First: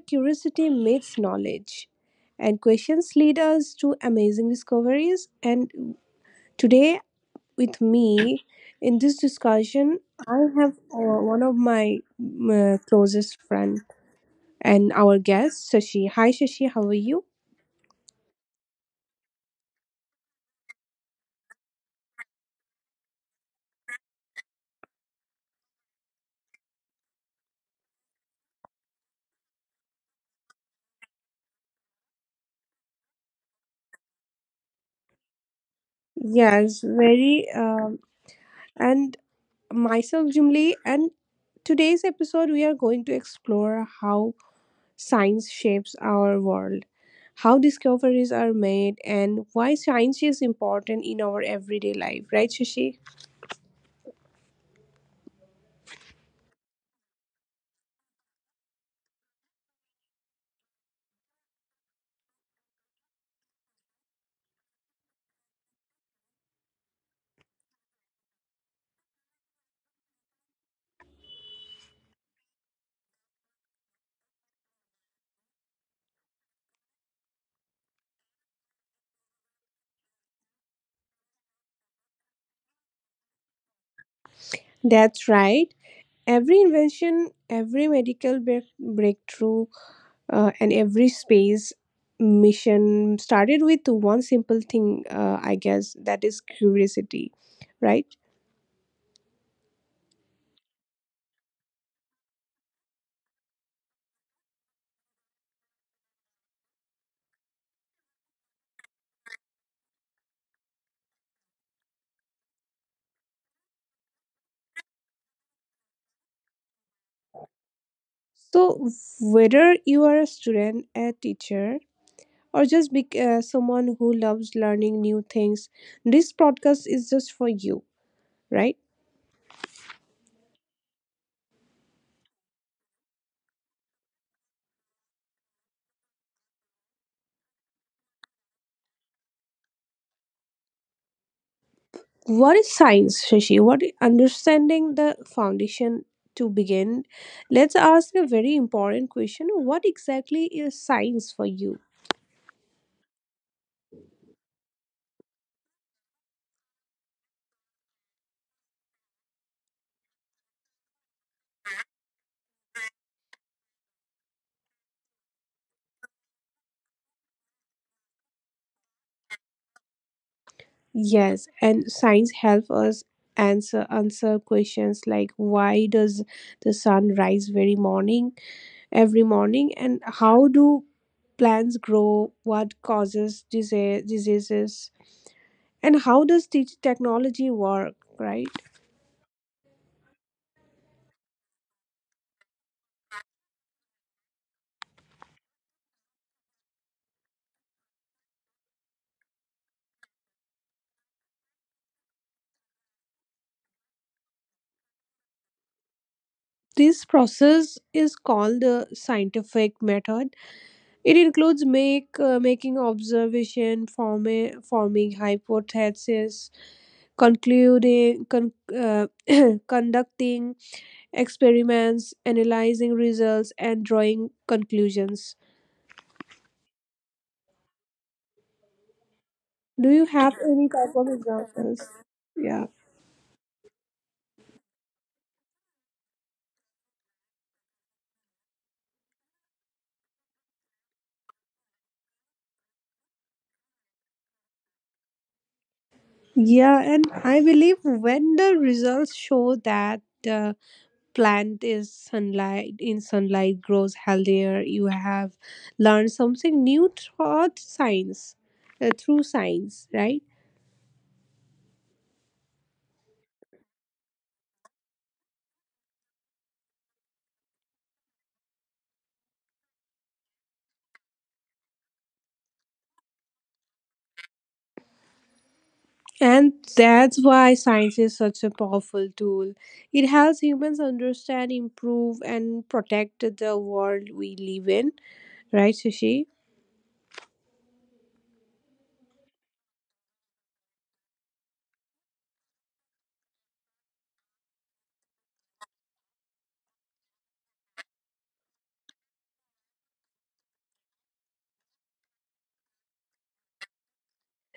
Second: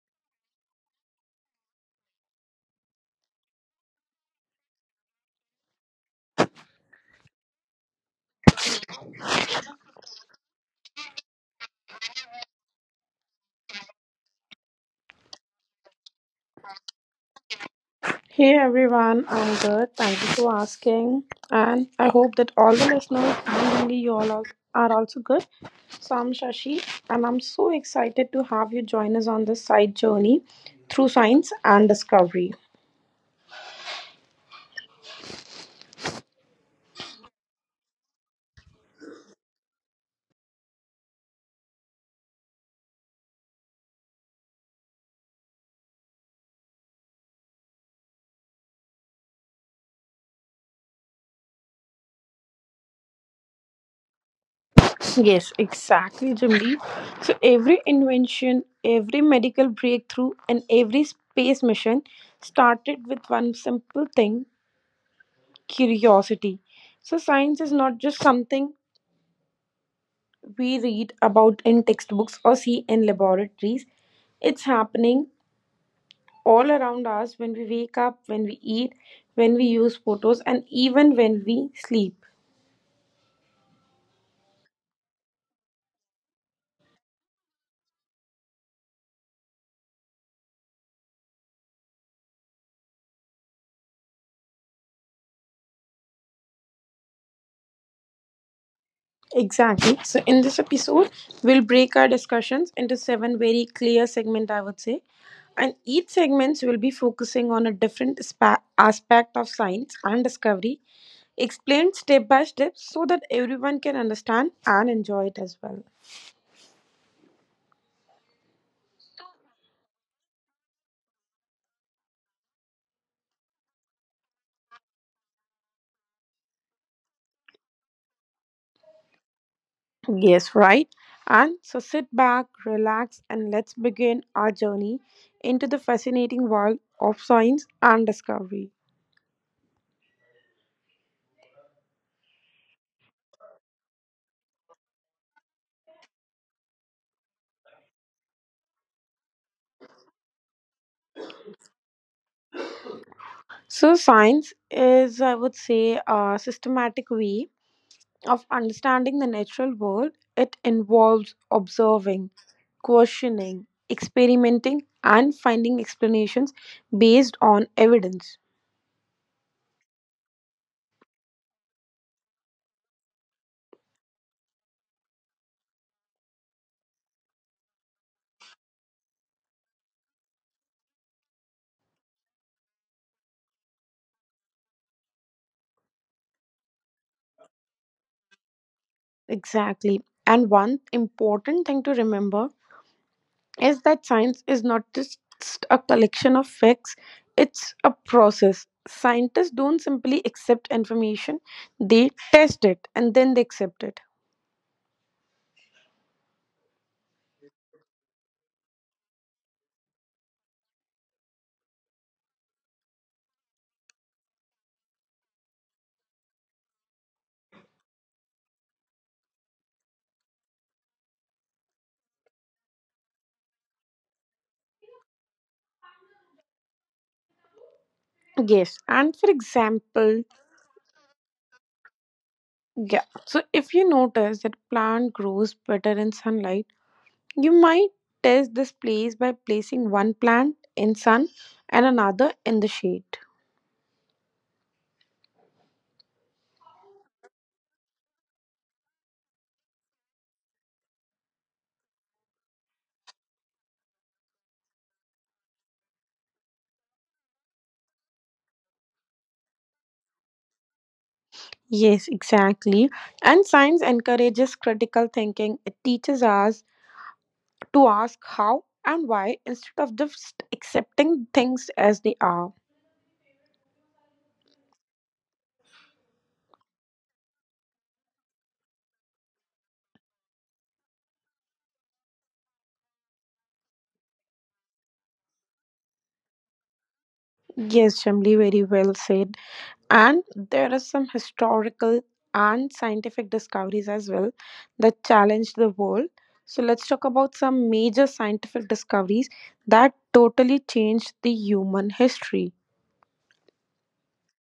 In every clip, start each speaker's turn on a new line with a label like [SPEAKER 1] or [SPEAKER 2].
[SPEAKER 1] curiosity meets knowledge and questions lead us to amazing discoveries. And today, with me in this discussion, I have one of my closest friend and our guest, Sashi. Hi Sashi, how are you?
[SPEAKER 2] Hey everyone, I'm good. Thank you for asking. And I hope that all the listeners and only you all are also good. So I'm Shashi and I'm so excited to have you join us on this side journey through science and discovery.
[SPEAKER 1] Yes, very. And myself, Jimli, and today's episode we are going to explore how science shapes our world, how discoveries are made, and why science is important in our everyday life, right, Shashi?
[SPEAKER 2] Yes, exactly, Jimli. So every invention, every medical breakthrough, and every space mission started with one simple thing: curiosity. So science is not just something we read about in textbooks or see in laboratories. It's happening all around us when we wake up, when we eat, when we use photos, and even when we sleep.
[SPEAKER 1] That's right. Every invention, every medical breakthrough, and every space mission started with one simple thing, I guess, that is curiosity, right?
[SPEAKER 2] Exactly. So, in this episode, we'll break our discussions into seven very clear segments, I would say. And each segment will be focusing on a different aspect of science and discovery, explained step by step so that everyone can understand and enjoy it as well.
[SPEAKER 1] So, whether you are a student, a teacher, or just be someone who loves learning new things, this podcast is just for you, right?
[SPEAKER 2] Yes, right. And so sit back, relax, and let's begin our journey into the fascinating world of science and discovery.
[SPEAKER 1] What is science, Shashi? Understanding the foundation to begin? Let's ask a very important question. What exactly is science for you?
[SPEAKER 2] So, science is, I would say, a systematic way of understanding the natural world. It involves observing, questioning, experimenting, and finding explanations based on evidence.
[SPEAKER 1] Yes, and science helps us answer questions like why does the sun rise very morning every morning, and how do plants grow, what causes diseases, and how does teach technology work, right?
[SPEAKER 2] Exactly. And one important thing to remember is that science is not just a collection of facts, it's a process. Scientists don't simply accept information, they test it and then they accept it.
[SPEAKER 1] This process is called the scientific method. It includes make making observation, forming hypothesis, concluding con- uh, conducting experiments, analyzing results, and drawing conclusions.
[SPEAKER 2] Yes, and for
[SPEAKER 1] Do you have
[SPEAKER 2] example,
[SPEAKER 1] any type of examples? Yeah.
[SPEAKER 2] yeah, so if you notice that plant grows better in sunlight, you might test this place by placing one plant in sun and another in the shade.
[SPEAKER 1] Yeah, and I believe when the results show that uh, plant is sunlight in sunlight grows healthier, you have learned something new through science, through science, right?
[SPEAKER 2] Yes, exactly. And science encourages critical thinking. It teaches us to ask how and why instead of just accepting things as they are.
[SPEAKER 1] And that's why science is such a powerful tool. It helps humans understand, improve, and protect the world we live in, right, Shashi?
[SPEAKER 2] Yes, Shamli, very well said. And there are some historical and scientific discoveries as well that challenge the world. So let's talk about some major scientific discoveries that totally changed the human history.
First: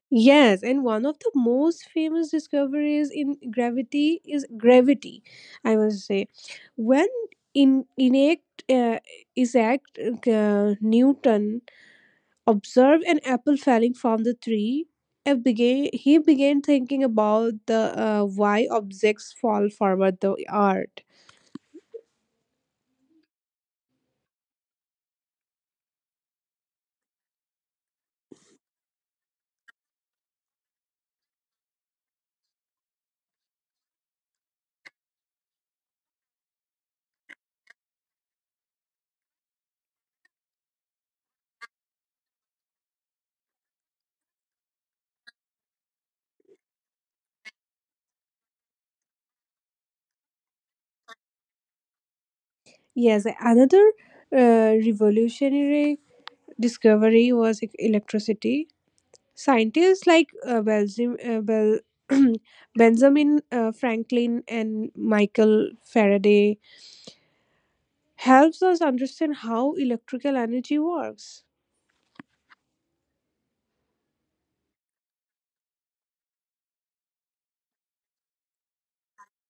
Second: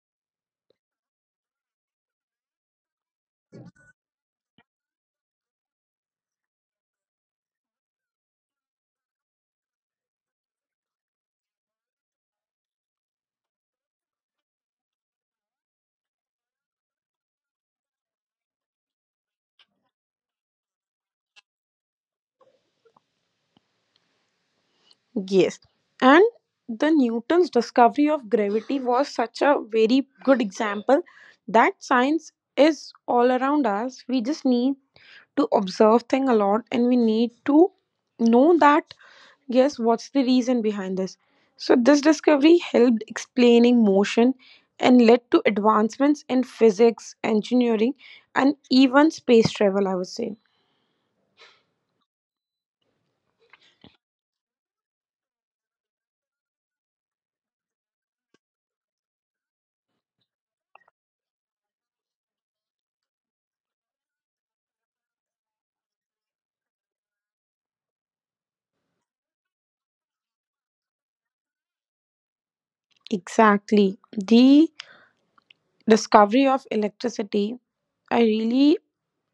[SPEAKER 1] Yes, and one of the most famous discoveries in gravity is gravity, I must say. When in Isaac, uh, Isaac Newton observed an apple falling from the tree, he began thinking about the why objects fall forward the earth.
[SPEAKER 2] Yes. And the Newton's discovery of gravity was such a very good example that science is all around us. We just need to observe thing a lot, and we need to know that, yes, what's the reason behind this. So this discovery helped explaining motion and led to advancements in physics, engineering, and even space travel, I would say.
[SPEAKER 1] Yes, another revolutionary discovery was electricity. Scientists like Benjamin Franklin and Michael Faraday helps us understand how electrical energy works.
[SPEAKER 2] Exactly. The discovery of electricity, I really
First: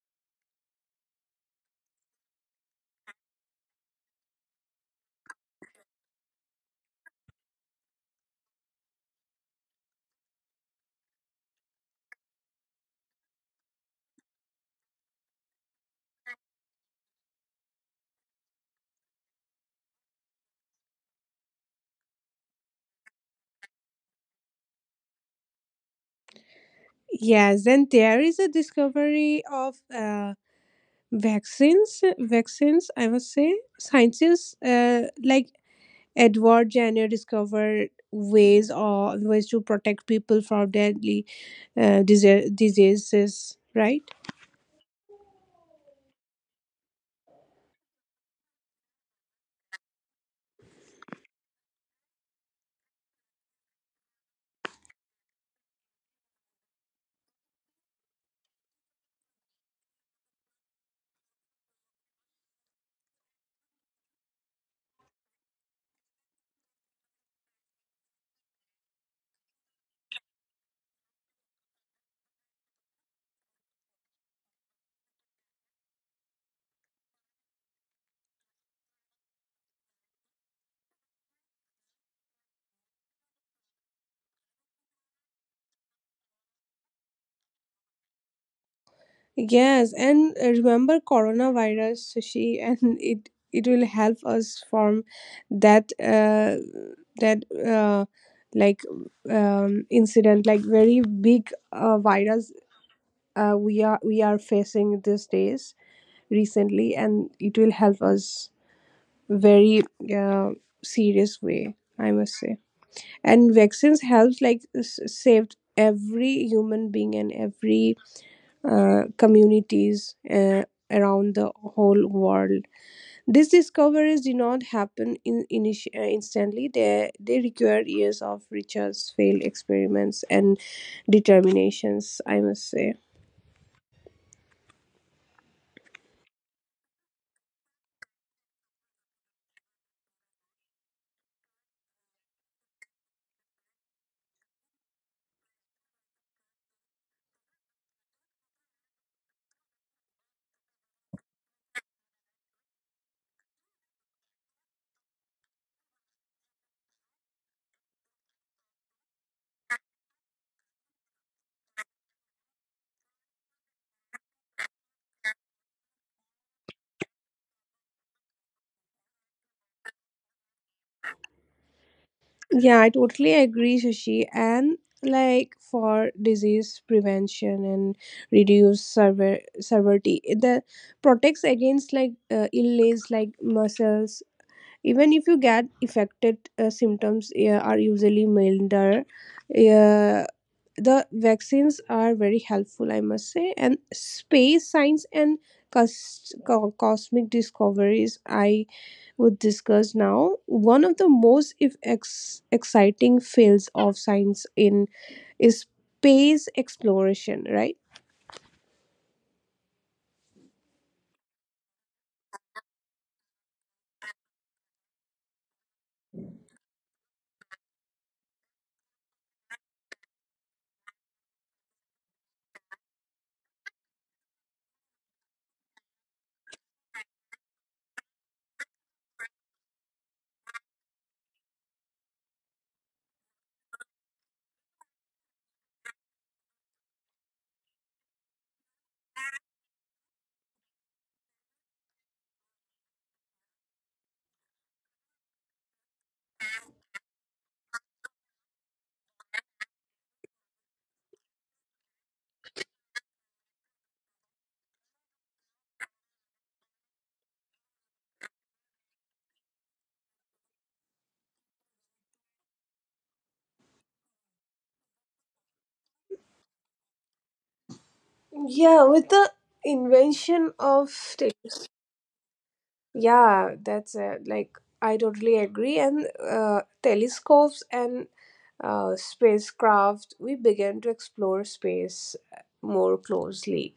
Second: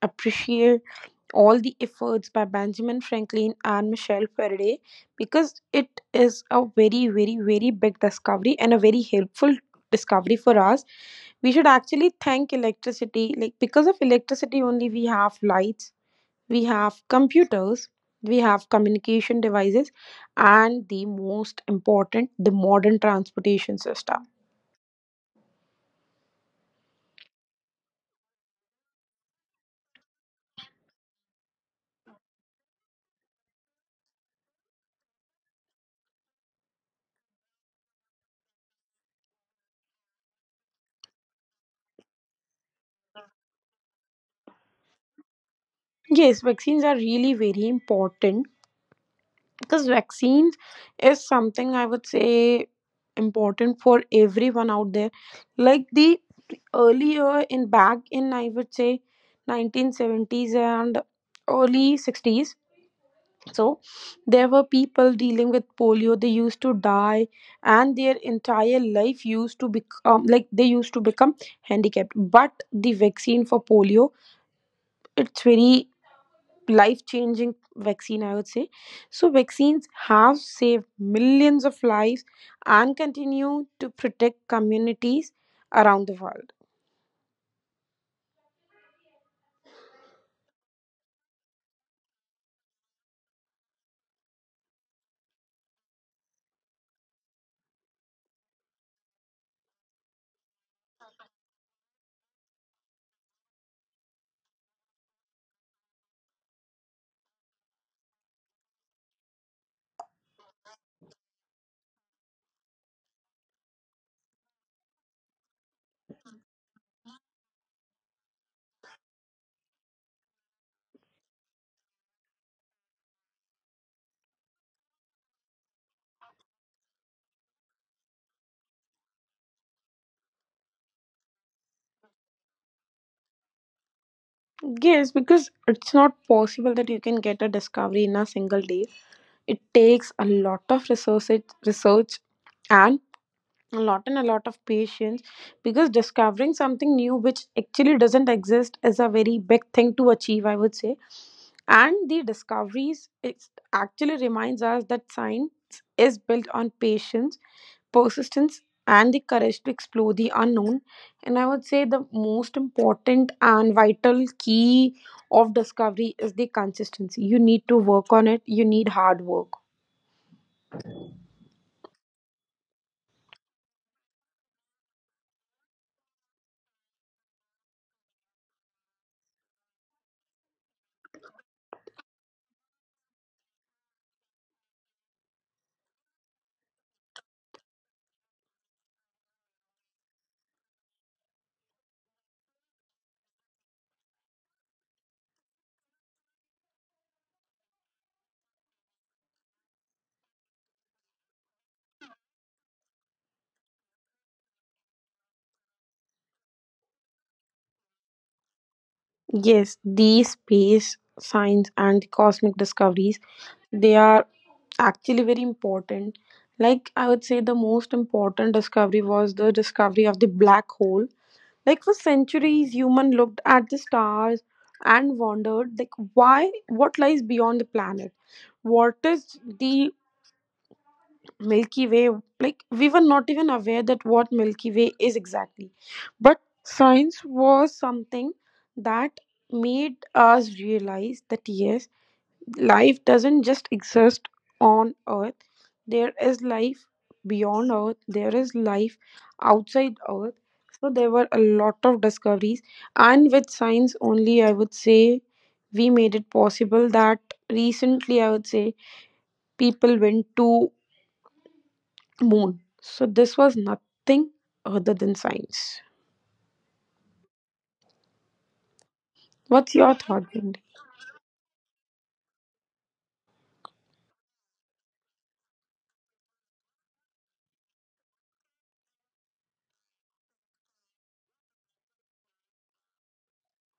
[SPEAKER 2] appreciate all the efforts by Benjamin Franklin and Michelle Faraday, because it is a very, very, very big discovery and a very helpful discovery for us. We should actually thank electricity. Like, because of electricity, only we have lights, we have computers, we have communication devices, and the most important, the modern transportation system.
[SPEAKER 1] Yes, and there is a discovery of vaccines. Vaccines, I must say, scientists like Edward Jenner discovered ways to protect people from deadly diseases, right?
[SPEAKER 2] Yes, vaccines are really very important, because vaccines is something, I would say, important for everyone out there. Like, the earlier in back in, I would say, 1970s and early 60s, so there were people dealing with polio, they used to die, and their entire life used to become, like they used to become handicapped. But the vaccine for polio, it's very life changing vaccine, I would say. So, vaccines have saved millions of lives and continue to protect communities around the world.
[SPEAKER 1] Yes, and remember coronavirus, Sushi, and it will help us form that that like incident, like very big virus we are facing these days recently, and it will help us very uh, serious way, I must say. And vaccines helps like saved every human being and every communities around the whole world. These discoveries did not happen instantly. They require years of research, failed experiments, and determinations, I must say.
[SPEAKER 2] Yes, because it's not possible that you can get a discovery in a single day. It takes a lot of resources, research, and and a lot of patience, because discovering something new which actually doesn't exist is a very big thing to achieve, I would say. And the discoveries, it actually reminds us that science is built on patience, persistence, and the courage to explore the unknown. And I would say the most important and vital key of discovery is the consistency. You need to work on it, you need hard work.
[SPEAKER 1] Yeah, I totally agree, Shashi. And like for disease prevention and reduce severity, the protects against like illness like muscles, even if you get affected, symptoms are usually milder. uh, the vaccines are very helpful, I must say. And space science and cosmic discoveries, I would discuss now. One of the most if ex- exciting fields of science in is space exploration, right?
[SPEAKER 2] Yes, the space science and the cosmic discoveries, they are actually very important. Like, I would say the most important discovery was the discovery of the black hole. Like, for centuries, human looked at the stars and wondered, like, why, what lies beyond the planet? What is the Milky Way? Like, we were not even aware that what Milky Way is exactly. But science was something that made us realize that, yes, life doesn't just exist on Earth, there is life beyond Earth, there is life outside Earth. So there were a lot of discoveries, and with science only, I would say, we made it possible that recently, I would say, people went to moon. So this was nothing other than science.
[SPEAKER 1] Yeah, with the
[SPEAKER 2] What's your thought, Bindi?
[SPEAKER 1] invention of. Yeah, that's it. Like, I totally agree. And telescopes and spacecraft, we began to explore space more closely,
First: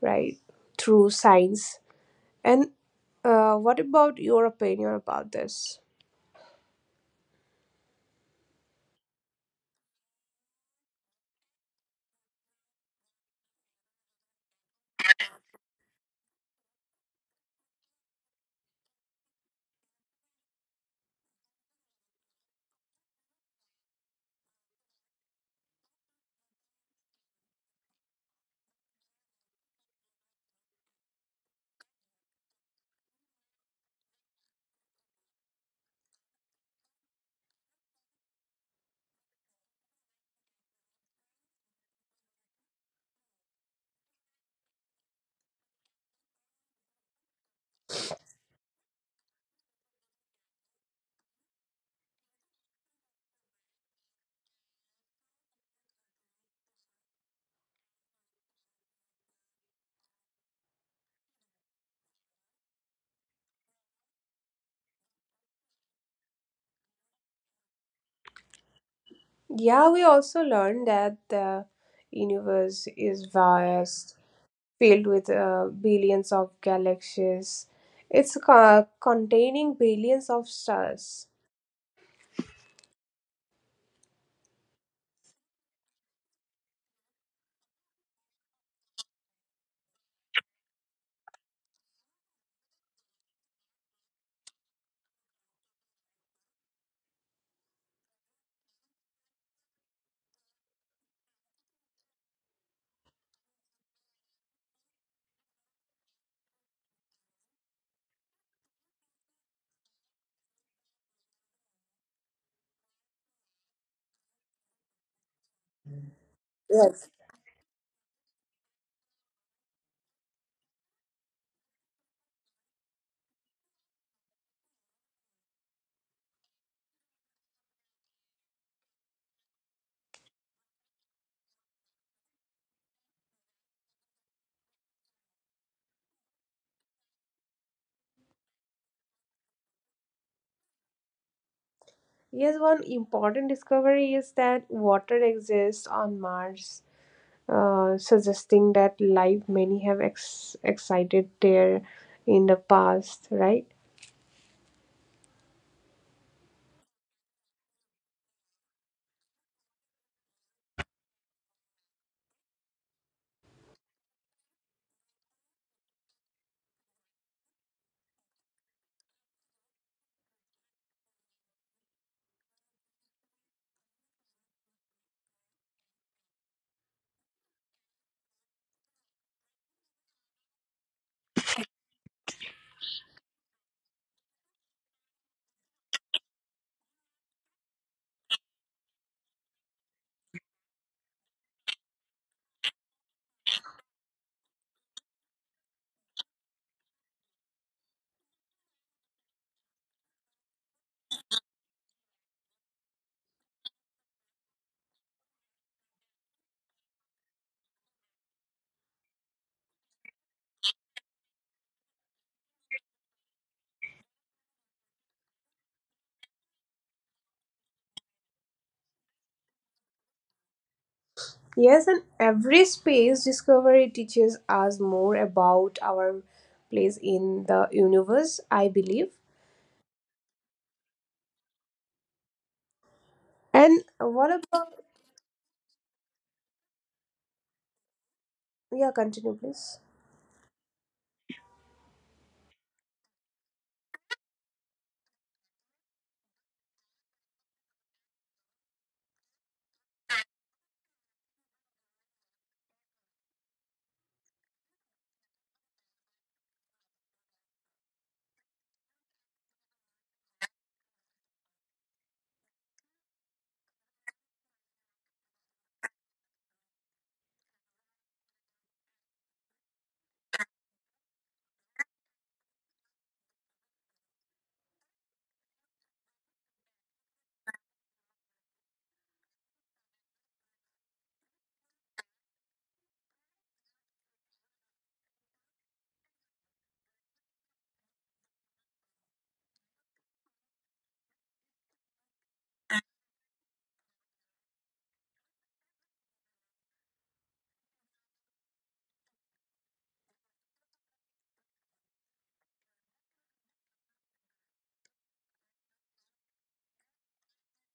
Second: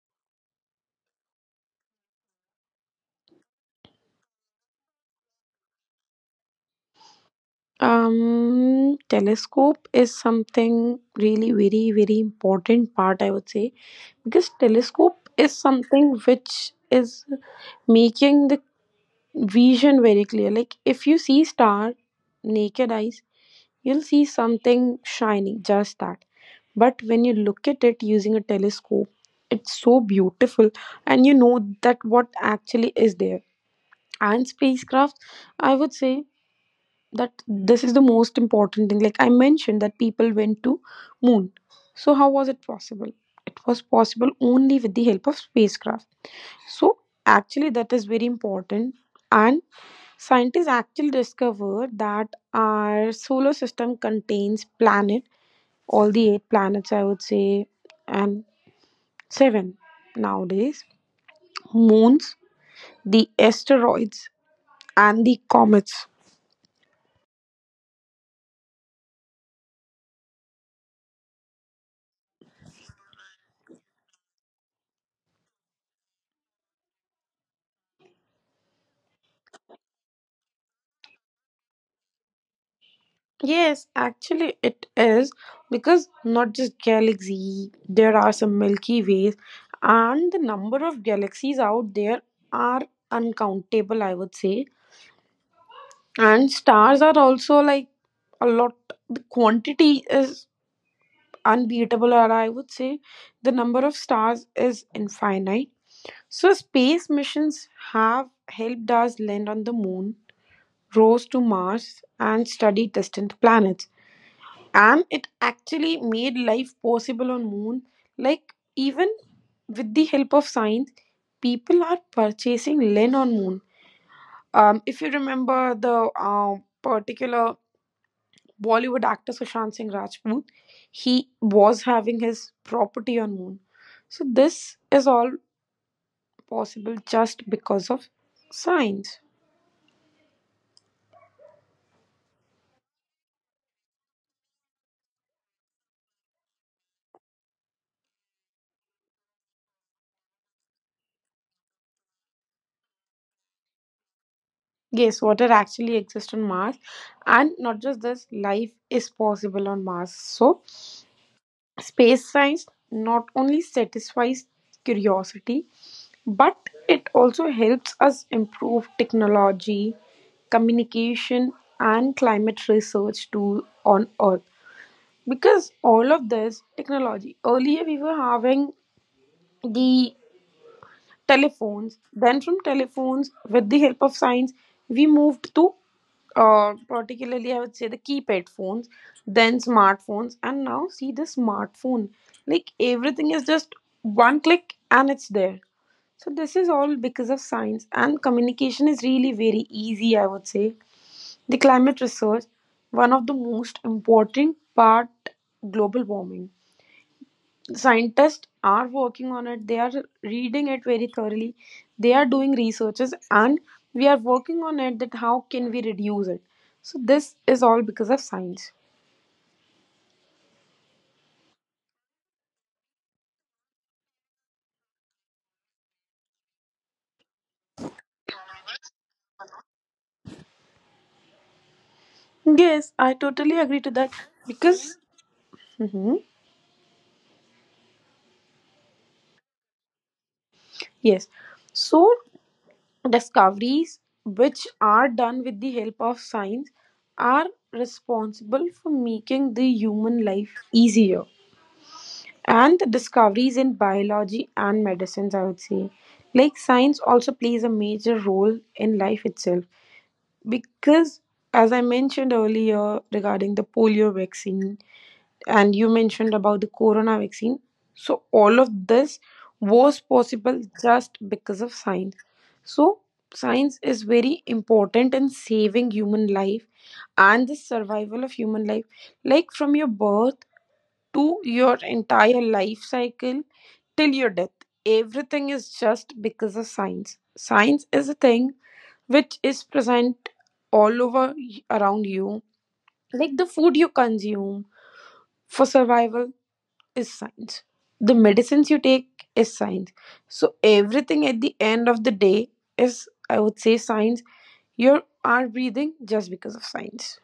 [SPEAKER 1] right? Through science. And what about your opinion about this?
[SPEAKER 2] Telescope is something really very very important part, I would say, because telescope is something which is making the vision very clear. Like, if you see star naked eyes, you'll see something shining, just that. But when you look at it using a telescope, it's so beautiful and you know that what actually is there. And spacecraft, I would say that this is the most important thing. Like I mentioned that people went to moon. So how was it possible? It was possible only with the help of spacecraft. So actually that is very important. And scientists actually discovered that our solar system contains planet, all the eight planets I would say, and seven nowadays, moons, the asteroids, and the comets.
[SPEAKER 1] Yeah, we also learned that the universe is vast, filled with billions of galaxies. Containing billions of stars.
[SPEAKER 2] Yes, actually it is, because not just galaxy, there are some Milky Ways, and the number of galaxies out there are uncountable, I would say. And stars are also like a lot, the quantity is unbeatable, or I would say the number of stars is infinite. So, space missions have helped us land on the moon, rose to Mars, and study distant planets. And it actually made
[SPEAKER 1] Yes.
[SPEAKER 2] life possible on moon. Like, even with the help of science, people are purchasing land on moon. If you remember the particular Bollywood actor Sushant Singh Rajput, he was having his property on moon. So this is all possible just because of science.
[SPEAKER 1] Yes, one important discovery is that water exists on Mars, suggesting that life many have excited there in the past, right?
[SPEAKER 2] Yes, water actually exists on Mars, and not just this, life is possible on Mars. So space science not only satisfies curiosity, but it also helps us improve technology, communication, and climate research tool on Earth. Because all of this technology earlier we were having the telephones, then from telephones with the help of science we moved to, particularly I would say, the keypad phones, then smartphones, and now see the smartphone, like everything is just one click and it's there. So this is all because of science, and communication is really very easy, I would say. The climate research, one of the most important part, global warming, scientists are working on it, they are reading it very thoroughly, they are doing researches, and we are working on it that how can we reduce it. So this is all because of science.
[SPEAKER 1] Yes, and every space discovery teaches us more about our place in the universe, I believe.
[SPEAKER 2] Yes, I
[SPEAKER 1] And
[SPEAKER 2] totally
[SPEAKER 1] what
[SPEAKER 2] agree to
[SPEAKER 1] about,
[SPEAKER 2] that. Because Mhm.
[SPEAKER 1] yeah, continue, please.
[SPEAKER 2] Yes, so discoveries which are done with the help of science are responsible for making the human life easier. And the discoveries in biology and medicines, I would say, like science also plays a major role in life itself, because as I mentioned earlier regarding the polio vaccine, and you mentioned about the corona vaccine, so all of this was possible just because of science. So science is very important in saving human life and the survival of human life, like from your birth to your entire life cycle till your death. Everything is just because of science. Science is a thing which is present all over around you. Like the food you consume for survival is science. The medicines you take is science. So everything at the end of the day is, I would say, science. You are breathing just because of science.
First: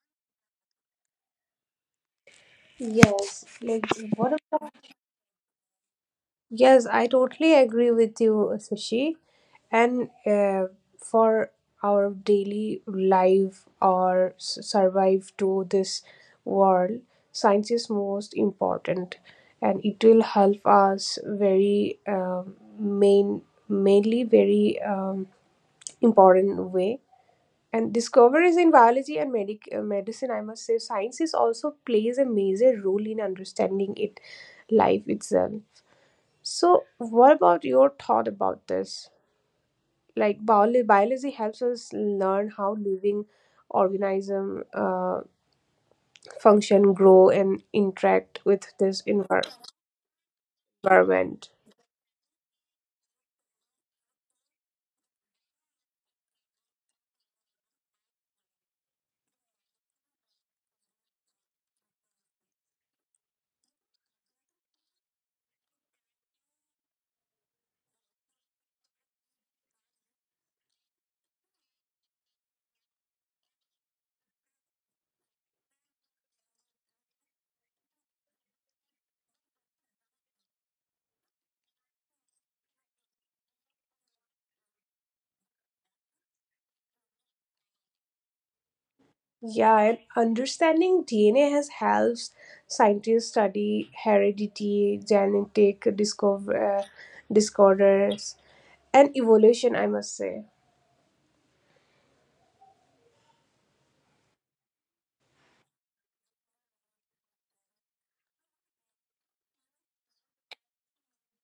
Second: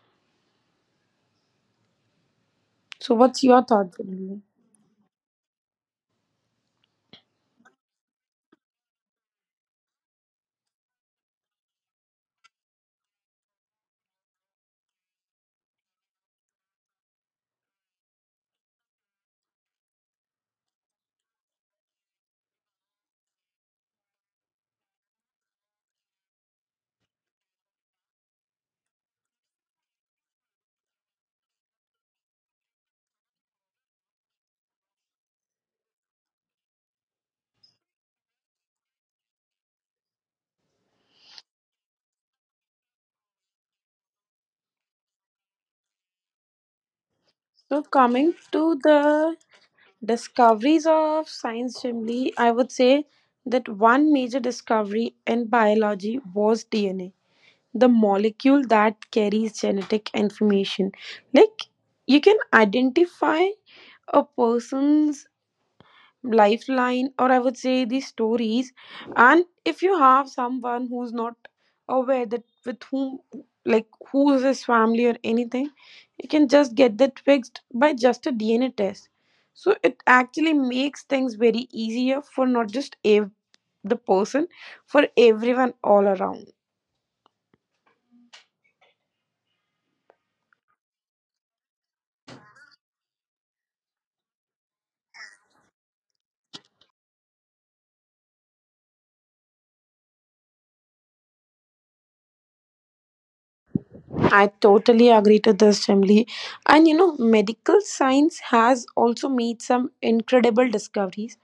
[SPEAKER 2] So what's
[SPEAKER 1] Yes,
[SPEAKER 2] your
[SPEAKER 1] like
[SPEAKER 2] thought,
[SPEAKER 1] what
[SPEAKER 2] Tanvi?
[SPEAKER 1] about, yes, I totally agree with you, Sushi. And for our daily life or survive to this world, science is most important, and it will help us very mainly very important way. And discoveries in biology and medicine, I must say, science is also plays a major role in understanding it, life itself. So what about your thought about this? Like biology helps us learn how living organisms function, grow, and
[SPEAKER 2] So
[SPEAKER 1] interact
[SPEAKER 2] coming
[SPEAKER 1] with
[SPEAKER 2] to
[SPEAKER 1] this
[SPEAKER 2] the discoveries of
[SPEAKER 1] environment.
[SPEAKER 2] science family, I would say that one major discovery in biology was DNA, the molecule that carries genetic information. Like, you can identify a person's lifeline, or I would say the stories, and if you have someone who's not aware that with whom, like who is his family or anything, you can just get that fixed by just a DNA test. So it actually makes things very easier for not just the person, for everyone all around.
[SPEAKER 1] Yeah, and understanding DNA has helps scientists study heredity, genetic disorders, and evolution, I must say.
[SPEAKER 2] I totally agree to this, Chimli. And you know, medical science has also made some incredible discoveries,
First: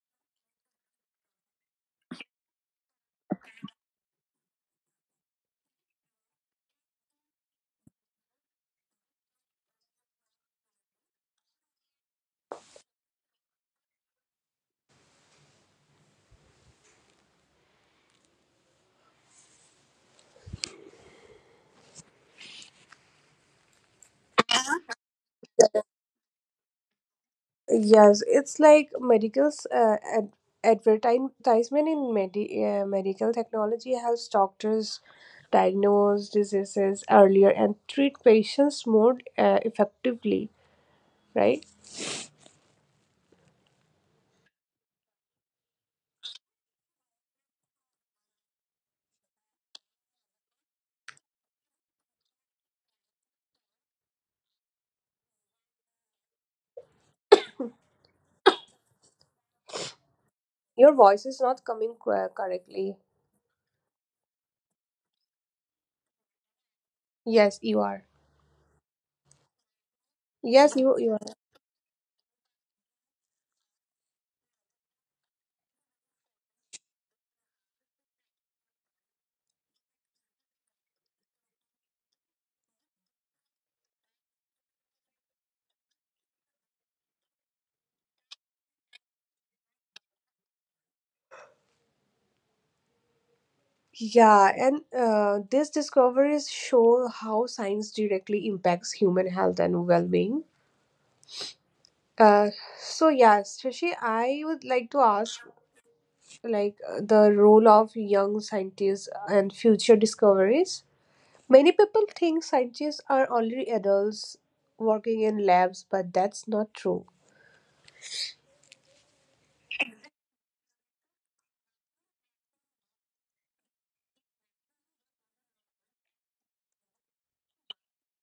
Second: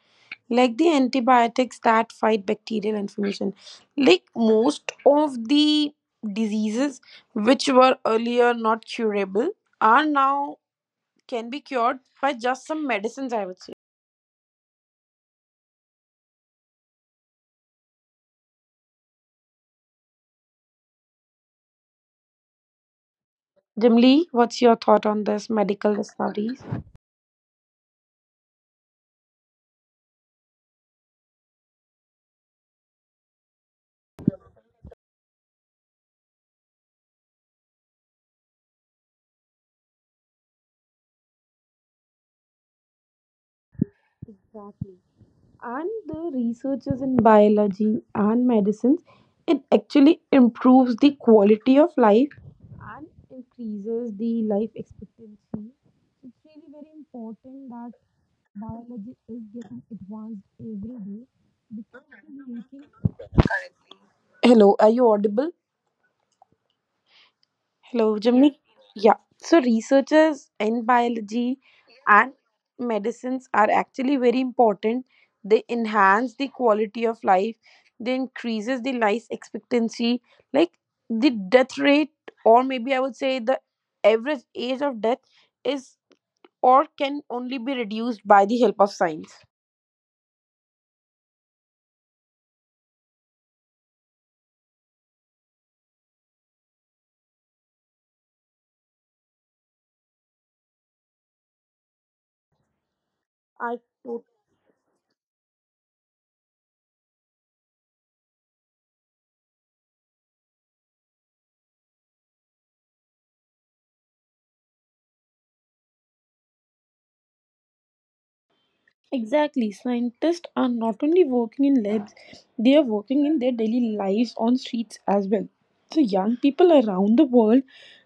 [SPEAKER 2] like the antibiotics that fight bacterial inflammation. Like most of the diseases which were earlier not curable are now can be cured by just some medicines, I would say. Jimli, what's your thought on this medical discoveries?
[SPEAKER 1] Yes, it's like medicals advertisement in medical technology helps doctors diagnose diseases earlier and treat patients more effectively, right?
[SPEAKER 2] Exactly. And the researchers in biology and medicines, it actually improves the quality of life and increases the life expectancy. It's really very important that. Biology is getting advanced every day
[SPEAKER 1] Your voice is not
[SPEAKER 2] because
[SPEAKER 1] coming
[SPEAKER 2] we're making...
[SPEAKER 1] correctly.
[SPEAKER 2] Hello, are you audible?
[SPEAKER 1] Yes, you
[SPEAKER 2] Hello,
[SPEAKER 1] are.
[SPEAKER 2] Jimmy. Yeah. So researchers in
[SPEAKER 1] Yes, you are.
[SPEAKER 2] biology and medicines are actually very important. They enhance the quality of life. They increases the life expectancy, like the death rate, or maybe I would say the average age of death is, or can only be reduced by the help of science.
[SPEAKER 1] Yeah, and these discoveries show how science directly impacts human health and well-being. Uh, so yes,
[SPEAKER 2] I...
[SPEAKER 1] Shashi, I would like to ask like the role of young scientists and future discoveries. Many people think scientists are only adults working in labs, but that's not true.
[SPEAKER 2] Exactly. Scientists are not only working in labs, they are working in their daily lives on streets as well. So, young people around the world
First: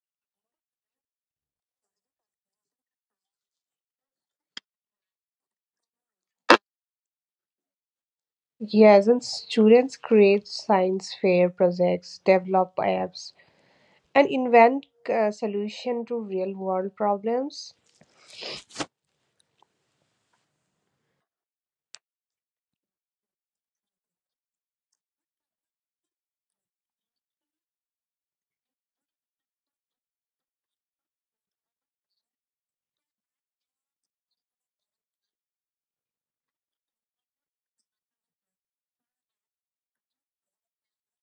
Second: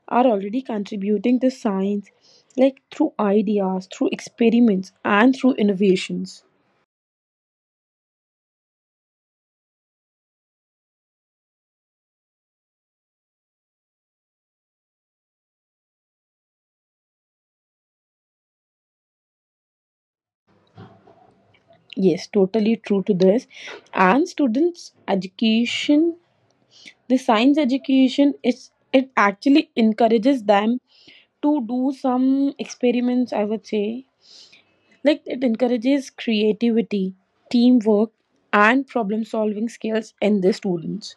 [SPEAKER 2] are already contributing to science, like through ideas, through experiments, and through innovations.
[SPEAKER 1] Yes, and students create science fair projects, develop apps, and invent solution to real world problems.
[SPEAKER 2] Yes, totally true to this. And students' education, the science education, is it actually encourages them to do some experiments, I would say. Like, it encourages creativity, teamwork, and problem solving skills in the students.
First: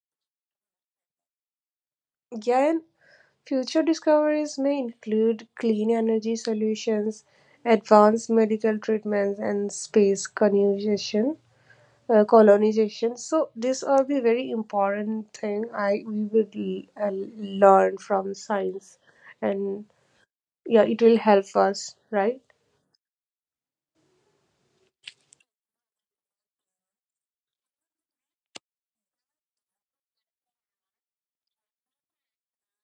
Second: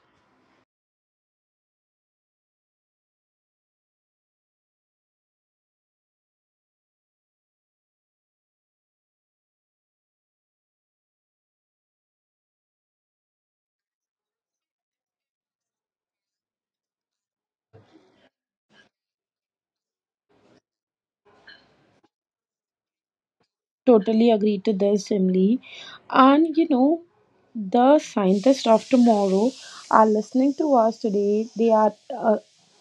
[SPEAKER 1] Yeah, and future discoveries may include clean energy solutions, advanced medical treatments, and space colonization. So these are the very important thing I learn from science, and yeah, it will help us, right?
[SPEAKER 2] Totally agree to this, Emily. And you know, the scientists of tomorrow are listening to us today. They are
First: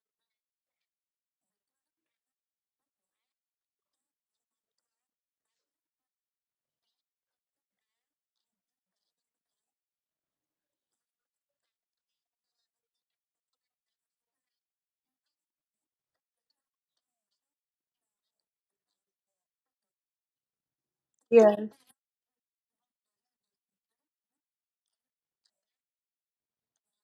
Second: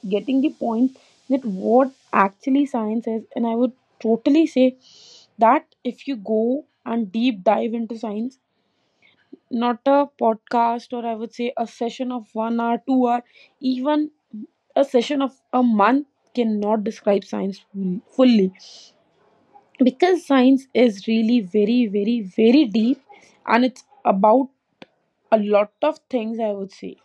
[SPEAKER 2] getting the point that what actually science is. And I would totally say that if you go and deep dive into science, not a podcast or I would say a session of 1 hour, 2 hour, even a session of a month cannot describe science fully, because science is really
[SPEAKER 1] Yeah.
[SPEAKER 2] very, very, very deep and it's about a lot of things, I would say.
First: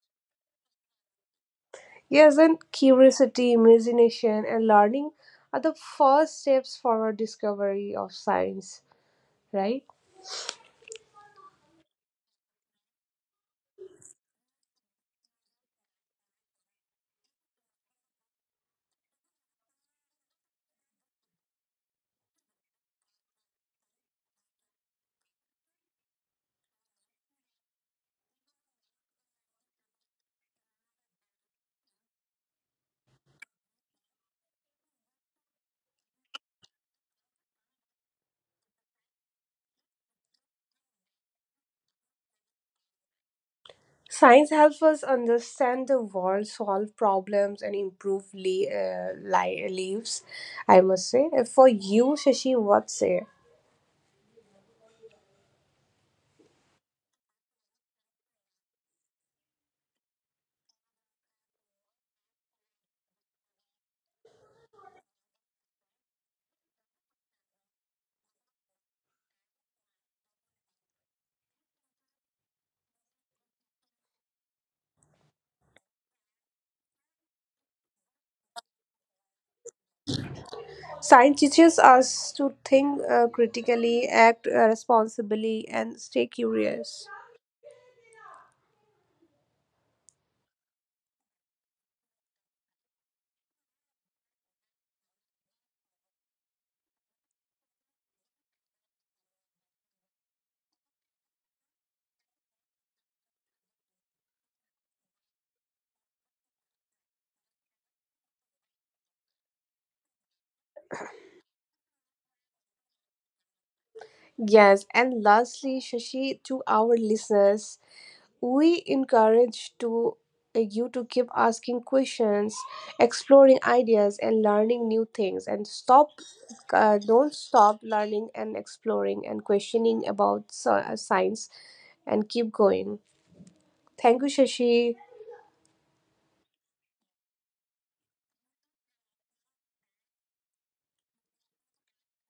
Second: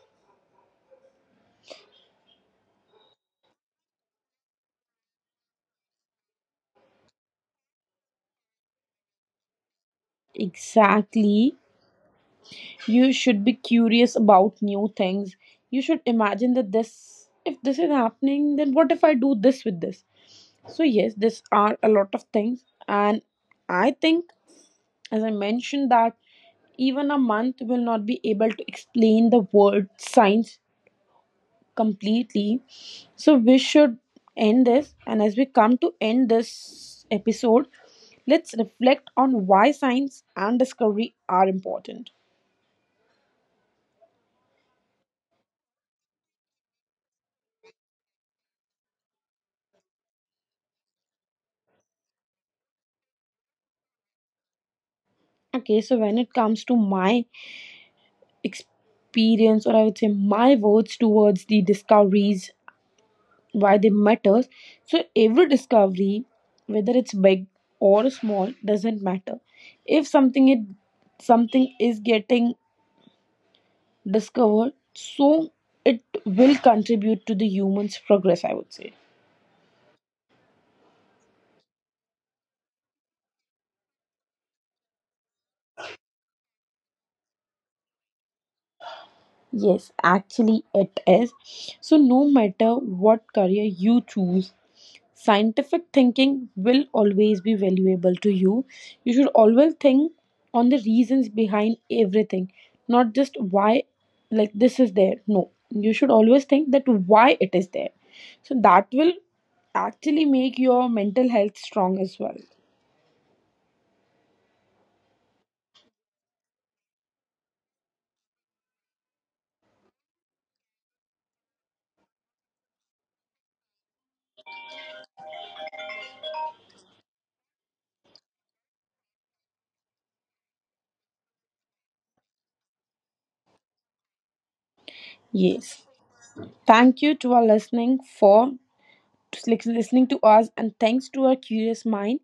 [SPEAKER 1] Yes, and curiosity, imagination, and learning are the first steps for our discovery of science, right?
[SPEAKER 2] Exactly. You should be curious about new things. You should imagine that this, if this is happening, then what if I do this with this? So, yes, this are a lot of things, and I think, as I mentioned that even a month will not be able to explain the word science completely. So we should end this, and as we come to end this episode, let's reflect on why science and discovery are important.
[SPEAKER 1] Science helps us understand the world, solve problems, and improve lives, I must say. And for you, Shashi, what's say?
[SPEAKER 2] Okay, so when it comes to my experience, or I would say my words towards the discoveries, why they matters, so every discovery, whether it's big or small, doesn't matter, if something it, something is getting discovered, so it will contribute to the human's progress, I would say.
[SPEAKER 1] Science teaches us to think critically, act responsibly, and stay curious.
[SPEAKER 2] Yes, actually, it is. So, no matter what career you choose, scientific thinking will always be valuable to you. You should always think on the reasons behind everything, not just why, like, this is there. No, you should always think that why it is there. So, that will actually make your mental health strong as well.
[SPEAKER 1] Yes, and lastly, Shashi, to our listeners, we encourage to you to keep asking questions, exploring ideas, and learning new things, and stop, don't stop learning and exploring and questioning about science, and keep going. Thank you, Shashi.
[SPEAKER 2] Yes. Thank you to our listening for listening to us, and thanks to our curious mind.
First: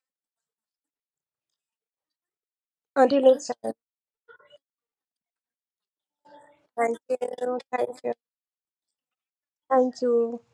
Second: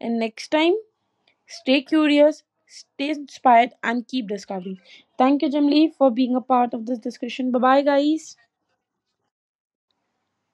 [SPEAKER 2] And next time, stay curious, stay
[SPEAKER 1] Until next
[SPEAKER 2] inspired,
[SPEAKER 1] time.
[SPEAKER 2] and keep discovering. Thank you, Jimli, for being a part of
[SPEAKER 1] Thank
[SPEAKER 2] this discussion. Bye
[SPEAKER 1] you.
[SPEAKER 2] bye,
[SPEAKER 1] Thank you.
[SPEAKER 2] guys.
[SPEAKER 1] Thank you.